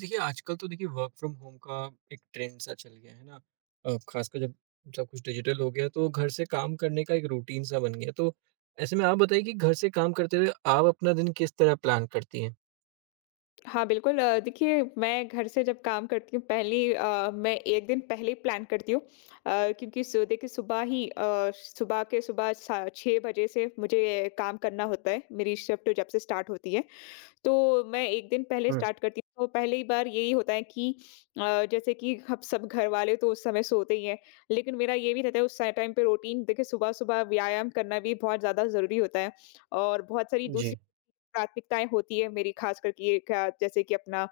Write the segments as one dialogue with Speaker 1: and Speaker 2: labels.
Speaker 1: देखिए, आजकल तो देखिए वर्क फ्रॉम होम का एक ट्रेंड सा चल गया है ना? ख़ासकर जब सब कुछ डिजिटल हो गया तो घर से काम करने का एक रूटीन सा बन गया। तो ऐसे में आप बताइए कि घर से काम करते हुए आप अपना दिन किस तरह प्लान करती हैं?
Speaker 2: हाँ, बिल्कुल, देखिए मैं घर से जब काम करती हूँ पहली, मैं 1 दिन पहले ही प्लान करती हूँ, क्योंकि सु देखिए सुबह ही, सुबह के सुबह सा 6 बजे से मुझे काम करना होता है, मेरी शिफ्ट जब से स्टार्ट होती है। तो मैं 1 दिन पहले
Speaker 1: हुँ,
Speaker 2: स्टार्ट करती हूँ, तो पहली बार यही होता है कि जैसे कि अब सब घर वाले तो उस समय सोते ही हैं, लेकिन मेरा ये भी रहता है उस सा टाइम पे रूटीन देखिए सुबह-सुबह व्यायाम करना भी बहुत ज़्यादा ज़रूरी होता है और बहुत सारी दूसरी
Speaker 1: जी।
Speaker 2: प्राथमिकताएँ होती है मेरी, ख़ास करके ये क्या जैसे कि अपना,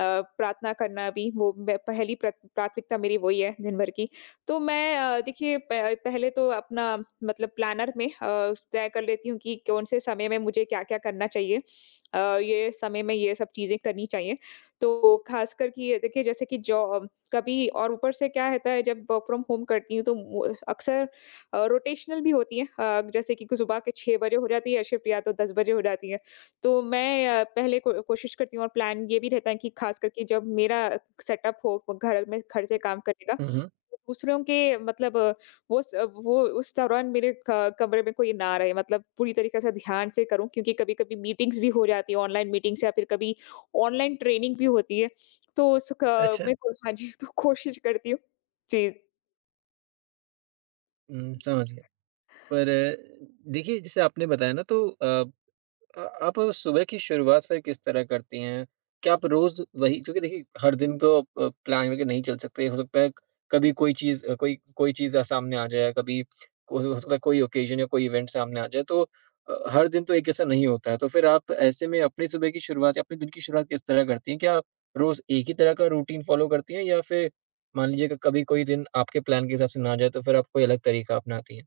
Speaker 2: प्रार्थना करना भी, वो मैं पहली प्राथमिकता मेरी वही है दिन भर की। तो मैं, देखिए प पहले तो अपना मतलब प्लानर में, तय कर लेती हूँ कि कौन-से समय में मुझे क्या-क्या करना चाहिए। ये समय में ये सब चीज़ें करनी चाहिए। तो ख़ासकर कि ये देखिए जैसे कि जॉब कभी और ऊपर से क्या रहता है जब वर्क फ्रॉम होम करती हूँ तो वो अक्सर, रोटेशनल भी होती है। जैसे कि कुछ सुबह के 6 बजे हो जाती है शिफ्ट या तो 10 बजे हो जाती है। तो मैं, पहले को कोशिश करती हूँ और प्लान ये भी रहता है कि खास करके जब मेरा सेटअप हो घर में घर से काम करने का,
Speaker 1: हुँ, हुँ।
Speaker 2: तो दूसरों के मतलब, वो उस दौरान मेरे क कमरे में कोई ना रहे, मतलब पूरी तरीके से ध्यान से करूँ क्योंकि कभी-कभी मीटिंग्स भी हो जाती है ऑनलाइन मीटिंग्स, या फिर कभी ऑनलाइन ट्रेनिंग भी होती है। तो उस क
Speaker 1: अच्छा,
Speaker 2: मैं को- हाँ जी, तो कोशिश करती हूँ। जी।
Speaker 1: समझ गया। पर देखिए, जैसे आपने बताया ना तो आप सुबह की शुरुआत फिर किस तरह करती हैं? क्या आप रोज़ वही क्योंकि देखिए हर दिन तो प्लान करके नहीं चल सकते। हो सकता है कभी कोई चीज़ अ, कोई कोई चीज़ अ, सामने आ जाए, कभी को हो सकता है कोई ओकेज़न या कोई इवेंट सामने आ जाए, तो हर दिन तो एक जैसा नहीं होता है। तो फिर आप ऐसे में अपनी सुबह की शुरुआत या अपने दिन की शुरुआत किस तरह करती हैं? क्या आप रोज़ एक ही तरह का रूटीन फ़ॉलो करती हैं या फिर मान लीजिए कि कभी कोई दिन आपके प्लान के हिसाब से ना जाए, तो फिर आप कोई अलग तरीका अपनाती हैं?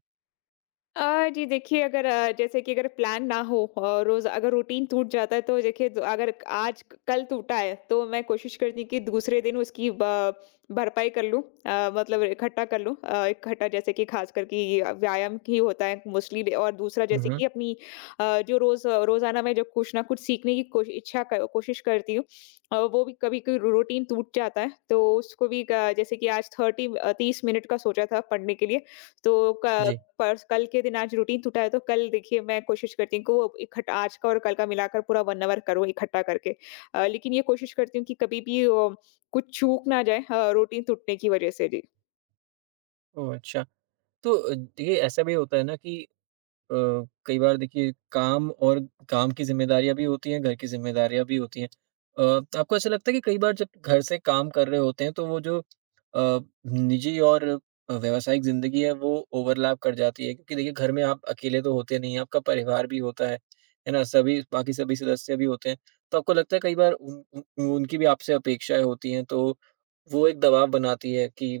Speaker 2: जी देखिए, अगर अ, जैसे कि अगर प्लान ना हो और रोज अगर रूटीन टूट जाता है तो देखिए अगर आज कल टूटा है तो मैं कोशिश करती हूँ कि दूसरे दिन उसकी भरपाई कर लूँ, मतलब इकट्ठा कर लूँ, इकट्ठा जैसे कि खास करके ये व्यायाम ही होता है मोस्टली, और दूसरा
Speaker 1: हुँ,
Speaker 2: जैसे
Speaker 1: हुँ।
Speaker 2: कि अपनी, जो रोज रोजाना मैं जो कुछ ना कुछ सीखने की कोशिश करती हूँ, वो भी कभी कभी रूटीन टूट जाता है तो उसको भी, जैसे कि आज थर्टी 30 मिनट का सोचा था पढ़ने के लिए तो
Speaker 1: जी।
Speaker 2: पर्स कल के दिन आज रूटीन टूटा है तो कल देखिए मैं कोशिश करती हूँ कि वो इकट्ठा आज का और कल का मिलाकर पूरा 1 आवर करो इकट्ठा करके। लेकिन ये कोशिश करती हूँ कि कभी भी, कुछ चूक ना जाए, रूटीन टूटने की वज़ह से। जी।
Speaker 1: ओह! अच्छा। तो देखिए ऐसा भी होता है ना कि अ, कई बार देखिए काम और काम की ज़िम्मेदारियाँ भी होती हैं, घर की ज़िम्मेदारियाँ भी होती हैं। अ, आपको ऐसा लगता है कि कई बार जब घर से काम कर रहे होते हैं तो वो जो अ, निजी और व्यावसायिक ज़िंदगी है वो ओवरलैप कर जाती है क्योंकि देखिए घर में आप अकेले तो होते नहीं हैं, आपका परिवार भी होता है ना? सभी बाकी सभी सदस्य भी होते हैं। तो आपको लगता है कई बार उन उन उनकी भी आपसे अपेक्षाएँ होती हैं तो वो एक दबाव बनाती है कि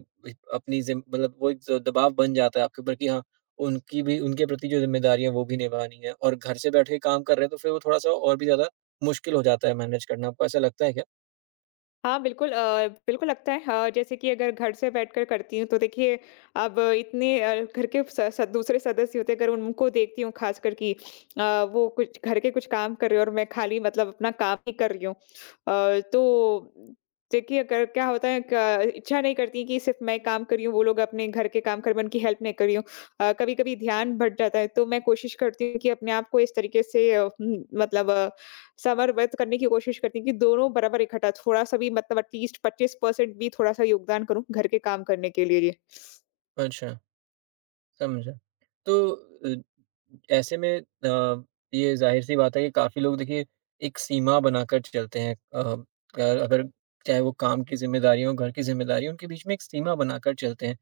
Speaker 1: अपनी ज़िम मतलब वो एक द दबाव बन जाता है आपके ऊपर कि हाँ, उनकी भी उनके प्रति जो ज़िम्मेदारी है वो भी निभानी है और घर से बैठ के काम कर रहे हैं तो फिर वो थोड़ा-सा और भी ज़्यादा मुश्किल हो जाता है मैनेज करना, आपको ऐसा लगता है क्या?
Speaker 2: हाँ, बिल्कुल, बिल्कुल लगता है। हाँ, जैसे कि अगर घर से बैठकर करती हूँ तो देखिए, अब इतने, घर के स स दूसरे सदस्य होते हैं, अगर उनको देखती हूँ ख़ासकर कि, अ, वो कुछ घर के कुछ काम कर रहे हो और मैं खाली मतलब अपना काम ही कर रही हूँ। तो देखिए अगर क्या होता है, क इच्छा नहीं करती कि सिर्फ़ मैं काम कर रही हूँ, वो लोग अपने घर के काम कर रहे हैं, मैं उनकी हेल्प नहीं कर रही हूँ। कभी-कभी ध्यान भट जाता है तो मैं कोशिश करती हूँ कि अपने आप को इस तरीके से, मतलब समरवत करने की कोशिश करती हूँ कि दोनों बराबर इकट्ठा थोड़ा-सा भी मतलब एट लीस्ट 25% भी थोड़ा-सा योगदान करूँ घर के काम करने के लिए।
Speaker 1: अच्छा, समझा। तो अ, ऐसे में ये ज़ाहिर-सी बात है कि काफ़ी लोग देखिए एक सीमा बनाकर चलते हैं अगर चाहे वो काम की ज़िम्मेदारी हो, घर की ज़िम्मेदारी हो, उनके बीच में एक सीमा बनाकर चलते हैं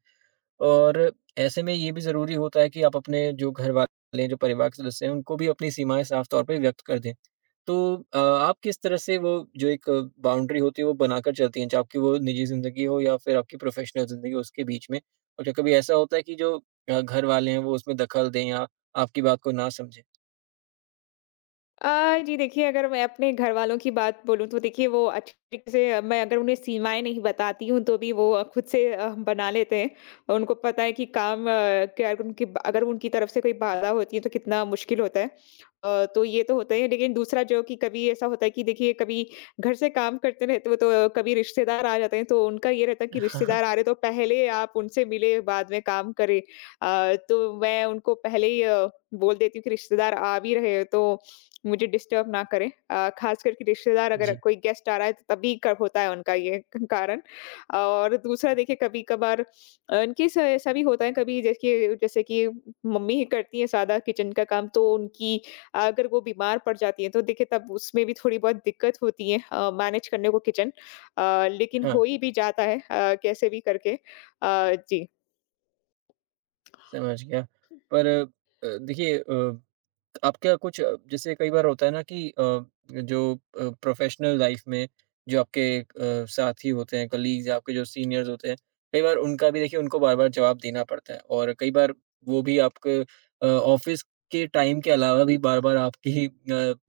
Speaker 1: और ऐसे में ये भी ज़रूरी होता है कि आप अपने जो घर वाले हैं, जो परिवार के सदस्य हैं, उनको भी अपनी सीमाएँ साफ़ तौर पे व्यक्त कर दें। तो आप किस तरह से वो जो एक बाउंड्री होती है वो बनाकर चलती हैं, चाहे आपकी वो निजी ज़िंदगी हो या फिर आपकी प्रोफ़ेशनल ज़िंदगी हो उसके बीच में? और क्या कभी ऐसा होता है कि जो घर वाले हैं वो उसमें दखल दें या आपकी बात को ना समझें?
Speaker 2: जी देखिए, अगर मैं अपने घरवालों की बात बोलूँ तो देखिए वो अच्छे तरीके से, मैं अगर उन्हें सीमाएँ नहीं बताती हूँ तो भी वो, खुद से, बना लेते हैं। और उनको पता है कि काम अ, क्या उनकी ब अगर उनकी तरफ से कोई बाधा होती है तो कितना मुश्किल होता है। तो ये तो होता ही है, लेकिन दूसरा जो कि कभी ऐसा होता है कि देखिए कभी घर से काम करते रहते हो तो कभी रिश्तेदार आ जाते हैं तो उनका ये रहता है कि
Speaker 1: हाँ, हाँ।
Speaker 2: रिश्तेदार आ रहे तो पहले आप उनसे मिले, बाद में काम करें। तो मैं उनको पहले ही, बोल देती हूँ कि रिश्तेदार आ भी रहे हैं तो मुझे डिस्टर्ब ना करें। ख़ास करके रिश्तेदार, अगर
Speaker 1: जी।
Speaker 2: कोई गेस्ट आ रहा है तो तभी क होता है उनका ये कारण। और दूसरा देखिए कभी-कभार, इन केस ऐसा भी होता है, कभी देखिए जैसे कि मम्मी ही करती हैं सादा किचन का काम तो उनकी, अगर वो बीमार पड़ जाती हैं तो देखिए तब उसमें भी थोड़ी बहुत दिक्कत होती है, मैनेज करने को किचन। लेकिन
Speaker 1: हाँ,
Speaker 2: हो ही भी जाता है, कैसे भी करके। जी।
Speaker 1: समझ गया। पर देखिए आपका कुछ जैसे कई बार होता है ना कि जो प्रोफेशनल लाइफ में जो आपके साथी होते हैं कलीग्स या आपके जो सीनियर्स होते हैं कई बार उनका भी देखिए उनको बार बार जवाब देना पड़ता है और कई बार वो भी आपके ऑफिस के टाइम के अलावा भी बार बार आपकी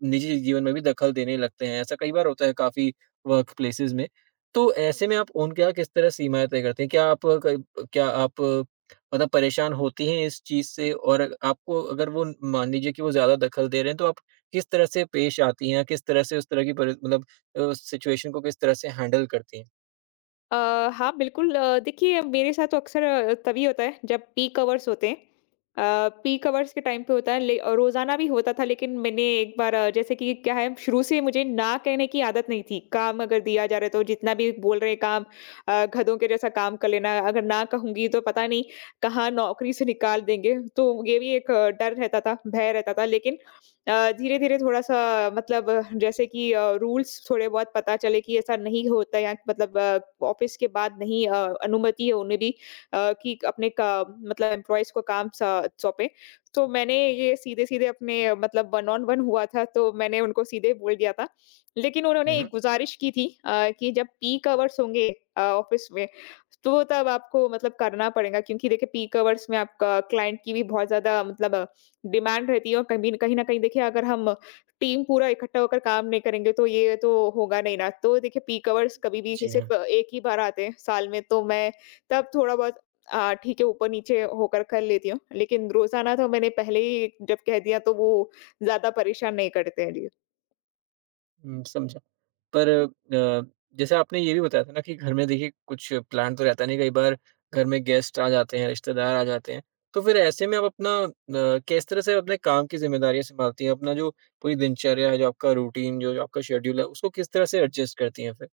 Speaker 1: निजी जीवन में भी दखल देने लगते हैं ऐसा कई बार होता है काफी वर्क प्लेसेस में तो ऐसे में आप उनके यहाँ किस तरह सीमाएं तय करते हैं क्या आप मतलब परेशान होती हैं इस चीज़ से और आपको अगर वो मान लीजिए कि वो ज़्यादा दखल दे रहे हैं, तो आप किस तरह से पेश आती हैं? किस तरह से उस तरह की परि मतलब सिचुएशन को किस तरह से हैंडल करती हैं?
Speaker 2: अ, हाँ, बिल्कुल, देखिए मेरे साथ तो अक्सर, तभी होता है जब पीक आवर्स होते हैं। पीक आवर्स के टाइम पे होता है रोज़ाना भी होता था, लेकिन मैंने एक बार, जैसे कि क्या है, शुरू से मुझे ना कहने की आदत नहीं थी। काम अगर दिया जा रहा है तो जितना भी बोल रहे हैं काम, गधों के जैसा काम कर लेना। अगर ना कहूँगी तो पता नहीं कहाँ नौकरी से निकाल देंगे। तो ये भी एक, डर रहता था, भय रहता था। लेकिन, धीरे-धीरे थोड़ा-सा मतलब, रूल्स थोड़े बहुत पता चले कि ऐसा नहीं होता है या मतलब, ऑफ़िस के बाद नहीं, अनुमति है उन्हें भी, कि अपने का मतलब एम्प्लॉइज़ को काम स सौंपें। तो मैंने ये सीधे-सीधे अपने, मतलब वन ऑन वन हुआ था, तो मैंने उनको सीधे बोल दिया था। लेकिन
Speaker 1: हुँ,
Speaker 2: उन्होंने एक
Speaker 1: हुँ।
Speaker 2: गुज़ारिश की थी, कि जब पीक आवर्स होंगे, ऑफ़िस में, तो तब आपको मतलब करना पड़ेगा क्योंकि देखिए पीक आवर्स में आपका क्लाइंट की भी बहुत ज़्यादा मतलब डिमांड रहती है, और कभी कहीं न कहीं देखिए अगर हम टीम पूरा इकट्ठा होकर काम नहीं करेंगे तो ये तो होगा नहीं ना। तो देखिए पीक आवर्स कभी भी
Speaker 1: जी हाँ।
Speaker 2: सिर्फ़ एक ही बार आते हैं साल में, तो मैं तब थोड़ा-बहुत, ठीक है, ऊपर-नीचे होकर कर लेती हूँ। लेकिन रोज़ाना तो मैंने पहले ही जब कह दिया तो वो ज़्यादा परेशान नहीं करते हैं। जी।
Speaker 1: हुँ, समझा। पर जैसे आपने ये भी बताया था ना कि घर में देखिए कुछ प्लान तो रहता नहीं, कई बार घर में गेस्ट आ जाते हैं, रिश्तेदार आ जाते हैं। तो फिर ऐसे में आप अपना किस तरह से अपने काम की ज़िम्मेदारियाँ सँभालती हैं? अपना जो पूरी दिनचर्या है, जो आपका रूटीन, जो जो आपका शेड्यूल है, उसको किस तरह से एडजस्ट करती हैं फिर?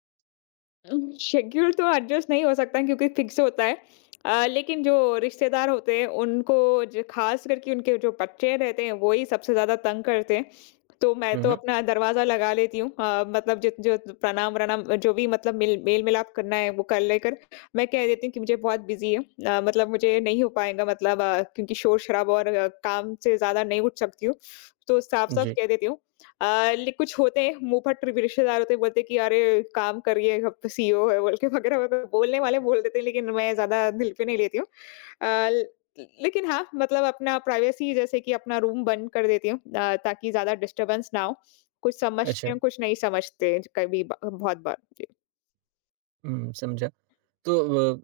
Speaker 2: शेड्यूल तो एडजस्ट नहीं हो सकता क्योंकि फिक्स होता है। लेकिन जो रिश्तेदार होते हैं उनको, जो ख़ास करके उनके जो बच्चे रहते हैं वही सबसे ज़्यादा तंग करते हैं। तो मैं
Speaker 1: हुँ,
Speaker 2: तो
Speaker 1: हुँ।
Speaker 2: अपना दरवाज़ा लगा लेती हूँ, मतलब जो जो प्रणाम-वणाम जो भी मतलब मेल-मिलाप करना है वो कर लेकर मैं कह देती हूँ कि मुझे बहुत बिज़ी है, मतलब मुझे नहीं हो पाएगा मतलब, क्योंकि शोर-शराबा और, काम से ज़्यादा नहीं उठ सकती हूँ। तो साफ-साफ
Speaker 1: जी।
Speaker 2: कह देती हूँ, अ, ले कुछ होते हैं मुँहफट रि रिश्तेदार होते हैं, बोलते हैं कि अरे काम करिए, हम तो सीईओ है बोल के वगैरह वगैरह बोलने वाले बोल देते हैं, लेकिन मैं ज़्यादा दिल पे नहीं लेती हूँ। अ, ल लेकिन हाँ, मतलब अपना प्राइवेसी, जैसे कि अपना रूम बंद कर देती हूँ, ताकि ज़्यादा डिस्टर्बेंस ना हो। कुछ समझते
Speaker 1: अच्छा,
Speaker 2: हैं, कुछ नहीं समझते कभी ब बहुत बार। जी।
Speaker 1: हुँ, समझा। तो अ,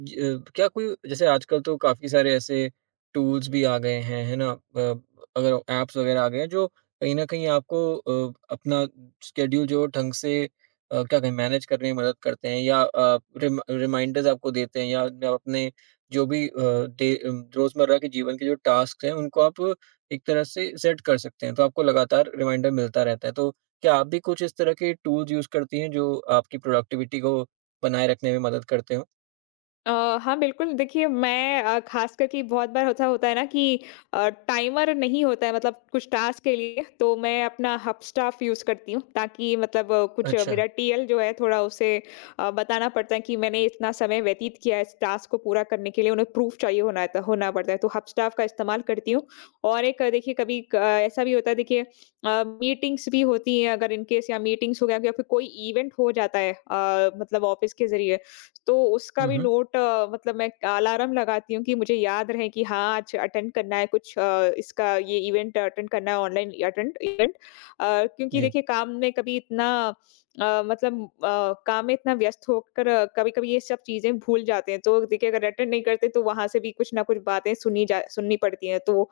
Speaker 1: ज अ, क्या कोई जैसे आजकल तो काफ़ी सारे ऐसे टूल्स भी आ गए हैं, है ना? अगर ऐप्स वगैरह आ गए हैं जो कहीं न कहीं आपको अपना स्केड्यूल जो ढंग से क्या कहें मैनेज करने में मदद करते हैं या रिमाइंडर्स आपको देते हैं या आप अपने जो भी रोज़मर्रा के जीवन के जो टास्क हैं उनको आप एक तरह से सेट कर सकते हैं, तो आपको लगातार रिमाइंडर मिलता रहता है। तो क्या आप भी कुछ इस तरह के टूल्स यूज़ करती हैं जो आपकी प्रोडक्टिविटी को बनाए रखने में मदद करते हों?
Speaker 2: अ, हाँ, बिल्कुल। देखिए मैं, ख़ास करके बहुत बार ऐसा होता है ना कि, टाइमर नहीं होता है मतलब कुछ टास्क के लिए, तो मैं अपना हबस्टाफ यूज़ करती हूँ ताकि मतलब,
Speaker 1: अच्छा।
Speaker 2: मेरा टीएल जो है थोड़ा उसे, बताना पड़ता है कि मैंने इतना समय व्यतीत किया है इस टास्क को पूरा करने के लिए, उन्हें प्रूफ़ चाहिए होना त होना पड़ता है, तो हबस्टाफ का इस्तेमाल करती हूँ। और एक, अ, देखिए कभी क अ, ऐसा भी होता है देखिए, मीटिंग्स भी होती हैं अगर इन केस, या मीटिंग्स हो गया या फिर कोई इवेंट हो जाता है, मतलब ऑफ़िस के ज़रिए, तो उसका
Speaker 1: हुँ,
Speaker 2: भी
Speaker 1: हुँ।
Speaker 2: नोट, मतलब मैं अलार्म लगाती हूँ कि मुझे याद रहे कि हाँ आज अटेंड करना है कुछ, इसका ये इवेंट अटेंड करना है ऑनलाइन अटेंड इवेंट, क्योंकि
Speaker 1: जी।
Speaker 2: देखिए काम में कभी इतना, काम में इतना व्यस्त होकर कभी कभी ये सब चीजें भूल जाते हैं, तो देखिए अगर अटेंड नहीं करते तो वहां से भी कुछ ना कुछ बातें सुनी जा सुननी पड़ती हैं, तो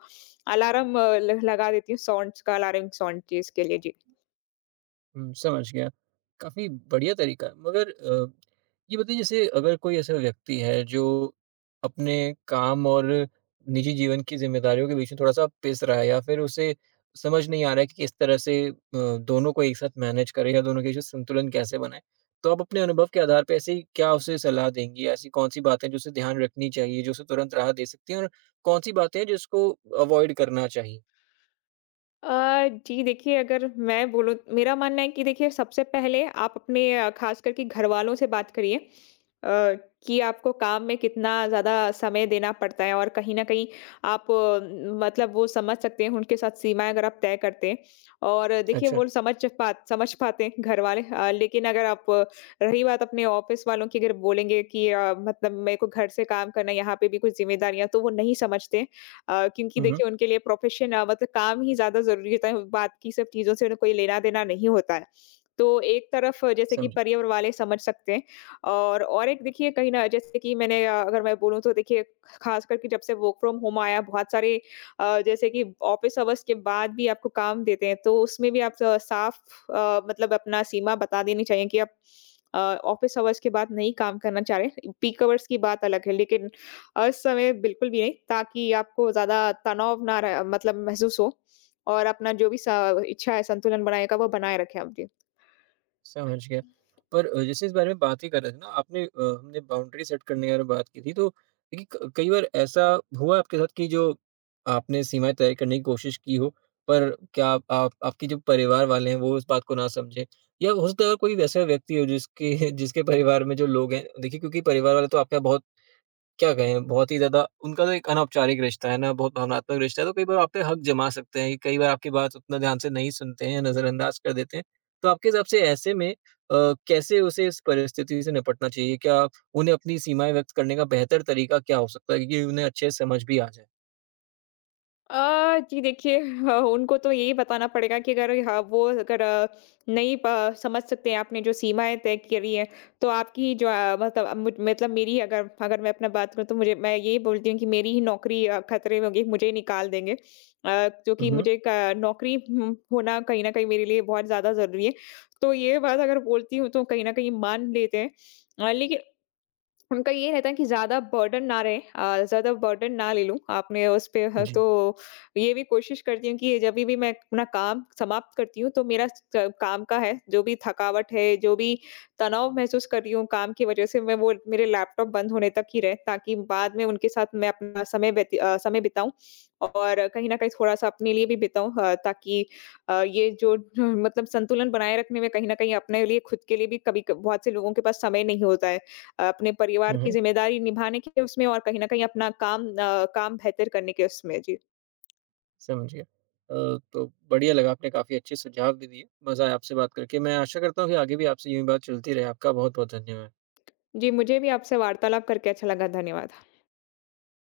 Speaker 2: अलार्म, लगा देती हूँ साउंड का, अलार्म साउंड चीज के लिए। जी।
Speaker 1: हुँ, समझ गया। काफ़ी बढ़िया तरीका है। मगर ये बताइए जैसे अगर कोई ऐसा व्यक्ति है जो अपने काम और निजी जीवन की ज़िम्मेदारियों के बीच में थोड़ा-सा पिस रहा है या फिर उसे समझ नहीं आ रहा है कि किस तरह से दोनों को एक साथ मैनेज करे या दोनों के बीच में संतुलन कैसे बनाए? तो आप अपने अनुभव के आधार पे ऐसी क्या उसे सलाह देंगी? ऐसी कौन-सी बातें जो उसे ध्यान रखनी चाहिए, जो उसे तुरंत राह दे सकती हैं और कौन-सी बातें हैं जिसको अवॉइड करना चाहिए?
Speaker 2: जी देखिए, अगर मैं बोलूँ मेरा मानना है कि देखिए सबसे पहले आप अपने, ख़ास करके घरवालों से बात करिए, कि आपको काम में कितना ज़्यादा समय देना पड़ता है, और कहीं न कहीं आप, मतलब वो समझ सकते हैं उनके साथ सीमाएँ अगर आप तय करते हैं, और, देखिए
Speaker 1: अच्छा।
Speaker 2: वो समझ पाते हैं घरवाले, अ, लेकिन अगर आप अ, रही बात अपने ऑफ़िस वालों की, अगर बोलेंगे कि, मतलब मेरे को घर से काम करना है, यहाँ पे भी कुछ ज़िम्मेदारियाँ, तो वो नहीं समझते। क्योंकि
Speaker 1: हुँ, हुँ।
Speaker 2: देखिए उनके लिए मतलब काम ही ज़्यादा ज़रूरी होता है, बाकी सब चीज़ों से उन्हें कोई लेना-देना नहीं होता है। तो एक तरफ, जैसे कि
Speaker 1: समझा।
Speaker 2: परिवार वाले समझ सकते हैं, और एक देखिए कहीं न जैसे कि मैंने, अगर मैं बोलूँ तो देखिए ख़ासकर के जब से वर्क फ्रॉम होम आया, बहुत सारे, जैसे कि ऑफ़िस आवर्स के बाद भी आपको काम देते हैं, तो उसमें भी आप स साफ़, मतलब अपना सीमा बता देनी चाहिए कि आप, ऑफ़िस आवर्स के बाद नहीं काम करना चाह रहे। पीक आवर्स की बात अलग है, लेकिन असमय बिल्कुल भी नहीं, ताकि आपको ज़्यादा तनाव ना रह मतलब महसूस हो, और अपना जो भी स इच्छा है संतुलन बनाने का, वो बनाए रखें आप। जी।
Speaker 1: समझ गया। पर जैसे इस बारे में बात ही कर रहे थे ना आपने, हमने बाउंड्री सेट करने के बारे में बात की थी तो देखिए क कई बार ऐसा हुआ आपके साथ कि जो आपने सीमाएँ तय करने की कोशिश की हो, पर क्या आप आपके जो परिवार वाले हैं वो इस बात को ना समझें? या हो सकता है कोई वैसा व्यक्ति हो जिसके जिसके परिवार में जो लोग हैं देखिए क्योंकि परिवार वाले तो आपका बहुत क्या कहें, बहुत ही ज़्यादा उनका तो एक अनौपचारिक रिश्ता है ना, बहुत भावनात्मक रिश्ता है, तो कई बार आप पे हक जमा सकते हैं, कि कई बार आपकी बात उतना ध्यान से नहीं सुनते हैं, नज़रअंदाज कर देते हैं। तो आपके हिसाब से ऐसे में अ, कैसे उसे इस परिस्थिति से निपटना चाहिए? क्या उन्हें अपनी सीमाएँ व्यक्त करने का बेहतर तरीका क्या हो सकता है कि उन्हें अच्छे से समझ भी आ जाए?
Speaker 2: जी देखिए, ह उनको तो यही बताना पड़ेगा कि अगर ह वो अगर अ, नहीं प समझ सकते हैं आपने जो सीमाएँ तय करी हैं, तो आपकी जो, अ, मतलब अब मुझ मतलब मेरी अगर अगर मैं अपना बात करूँ, तो मुझे मैं यही बोलती हूँ कि मेरी ही नौकरी, खतरे में होगी, मुझे ही निकाल देंगे। जो
Speaker 1: हुँ,
Speaker 2: कि
Speaker 1: हुँ।
Speaker 2: मुझे क नौकरी होना कहीं न कहीं मेरे लिए बहुत ज़्यादा ज़रूरी है। तो ये बात अगर बोलती हूँ तो कहीं न कहीं मान लेते हैं। लेकिन उनका ये रहता है कि ज़्यादा बर्डन ना रहे, ज़्यादा बर्डन ना ले लूँ आपने उस पे ह तो
Speaker 1: जी।
Speaker 2: ये भी कोशिश करती हूँ कि जभी भी मैं अपना काम समाप्त करती हूँ, तो मेरा स काम का है, जो भी थकावट है, जो भी तनाव महसूस कर रही हूँ काम की वज़ह से, मैं वो मेरे लैपटॉप बंद होने तक ही रहे, ताकि बाद में उनके साथ मैं अपना समय समय बिताऊँ, और कहीं न कहीं थोड़ा-सा अपने लिए भी बिताऊँ, ताकि, ये जो जो मतलब संतुलन बनाए रखने में कहीं न कहीं अपने लिए, खुद के लिए भी, कभी क बहुत से लोगों के पास समय नहीं होता है। अपने परिवार
Speaker 1: हुँ,
Speaker 2: की
Speaker 1: हुँ।
Speaker 2: ज़िम्मेदारी निभाने के उसमें, और कहीं न कहीं अपना काम बेहतर करने के उसमें। जी।
Speaker 1: समझ गया। तो बढ़िया लगा, आपने काफ़ी अच्छे सुझाव भी दिए। मज़ा आया आपसे बात करके। मैं आशा करता हूँ कि आगे भी आपसे यूँ ही बात चलती रहे। आपका बहुत-बहुत धन्यवाद।
Speaker 2: जी, मुझे भी आपसे वार्तालाप करके अच्छा लगा। धन्यवाद।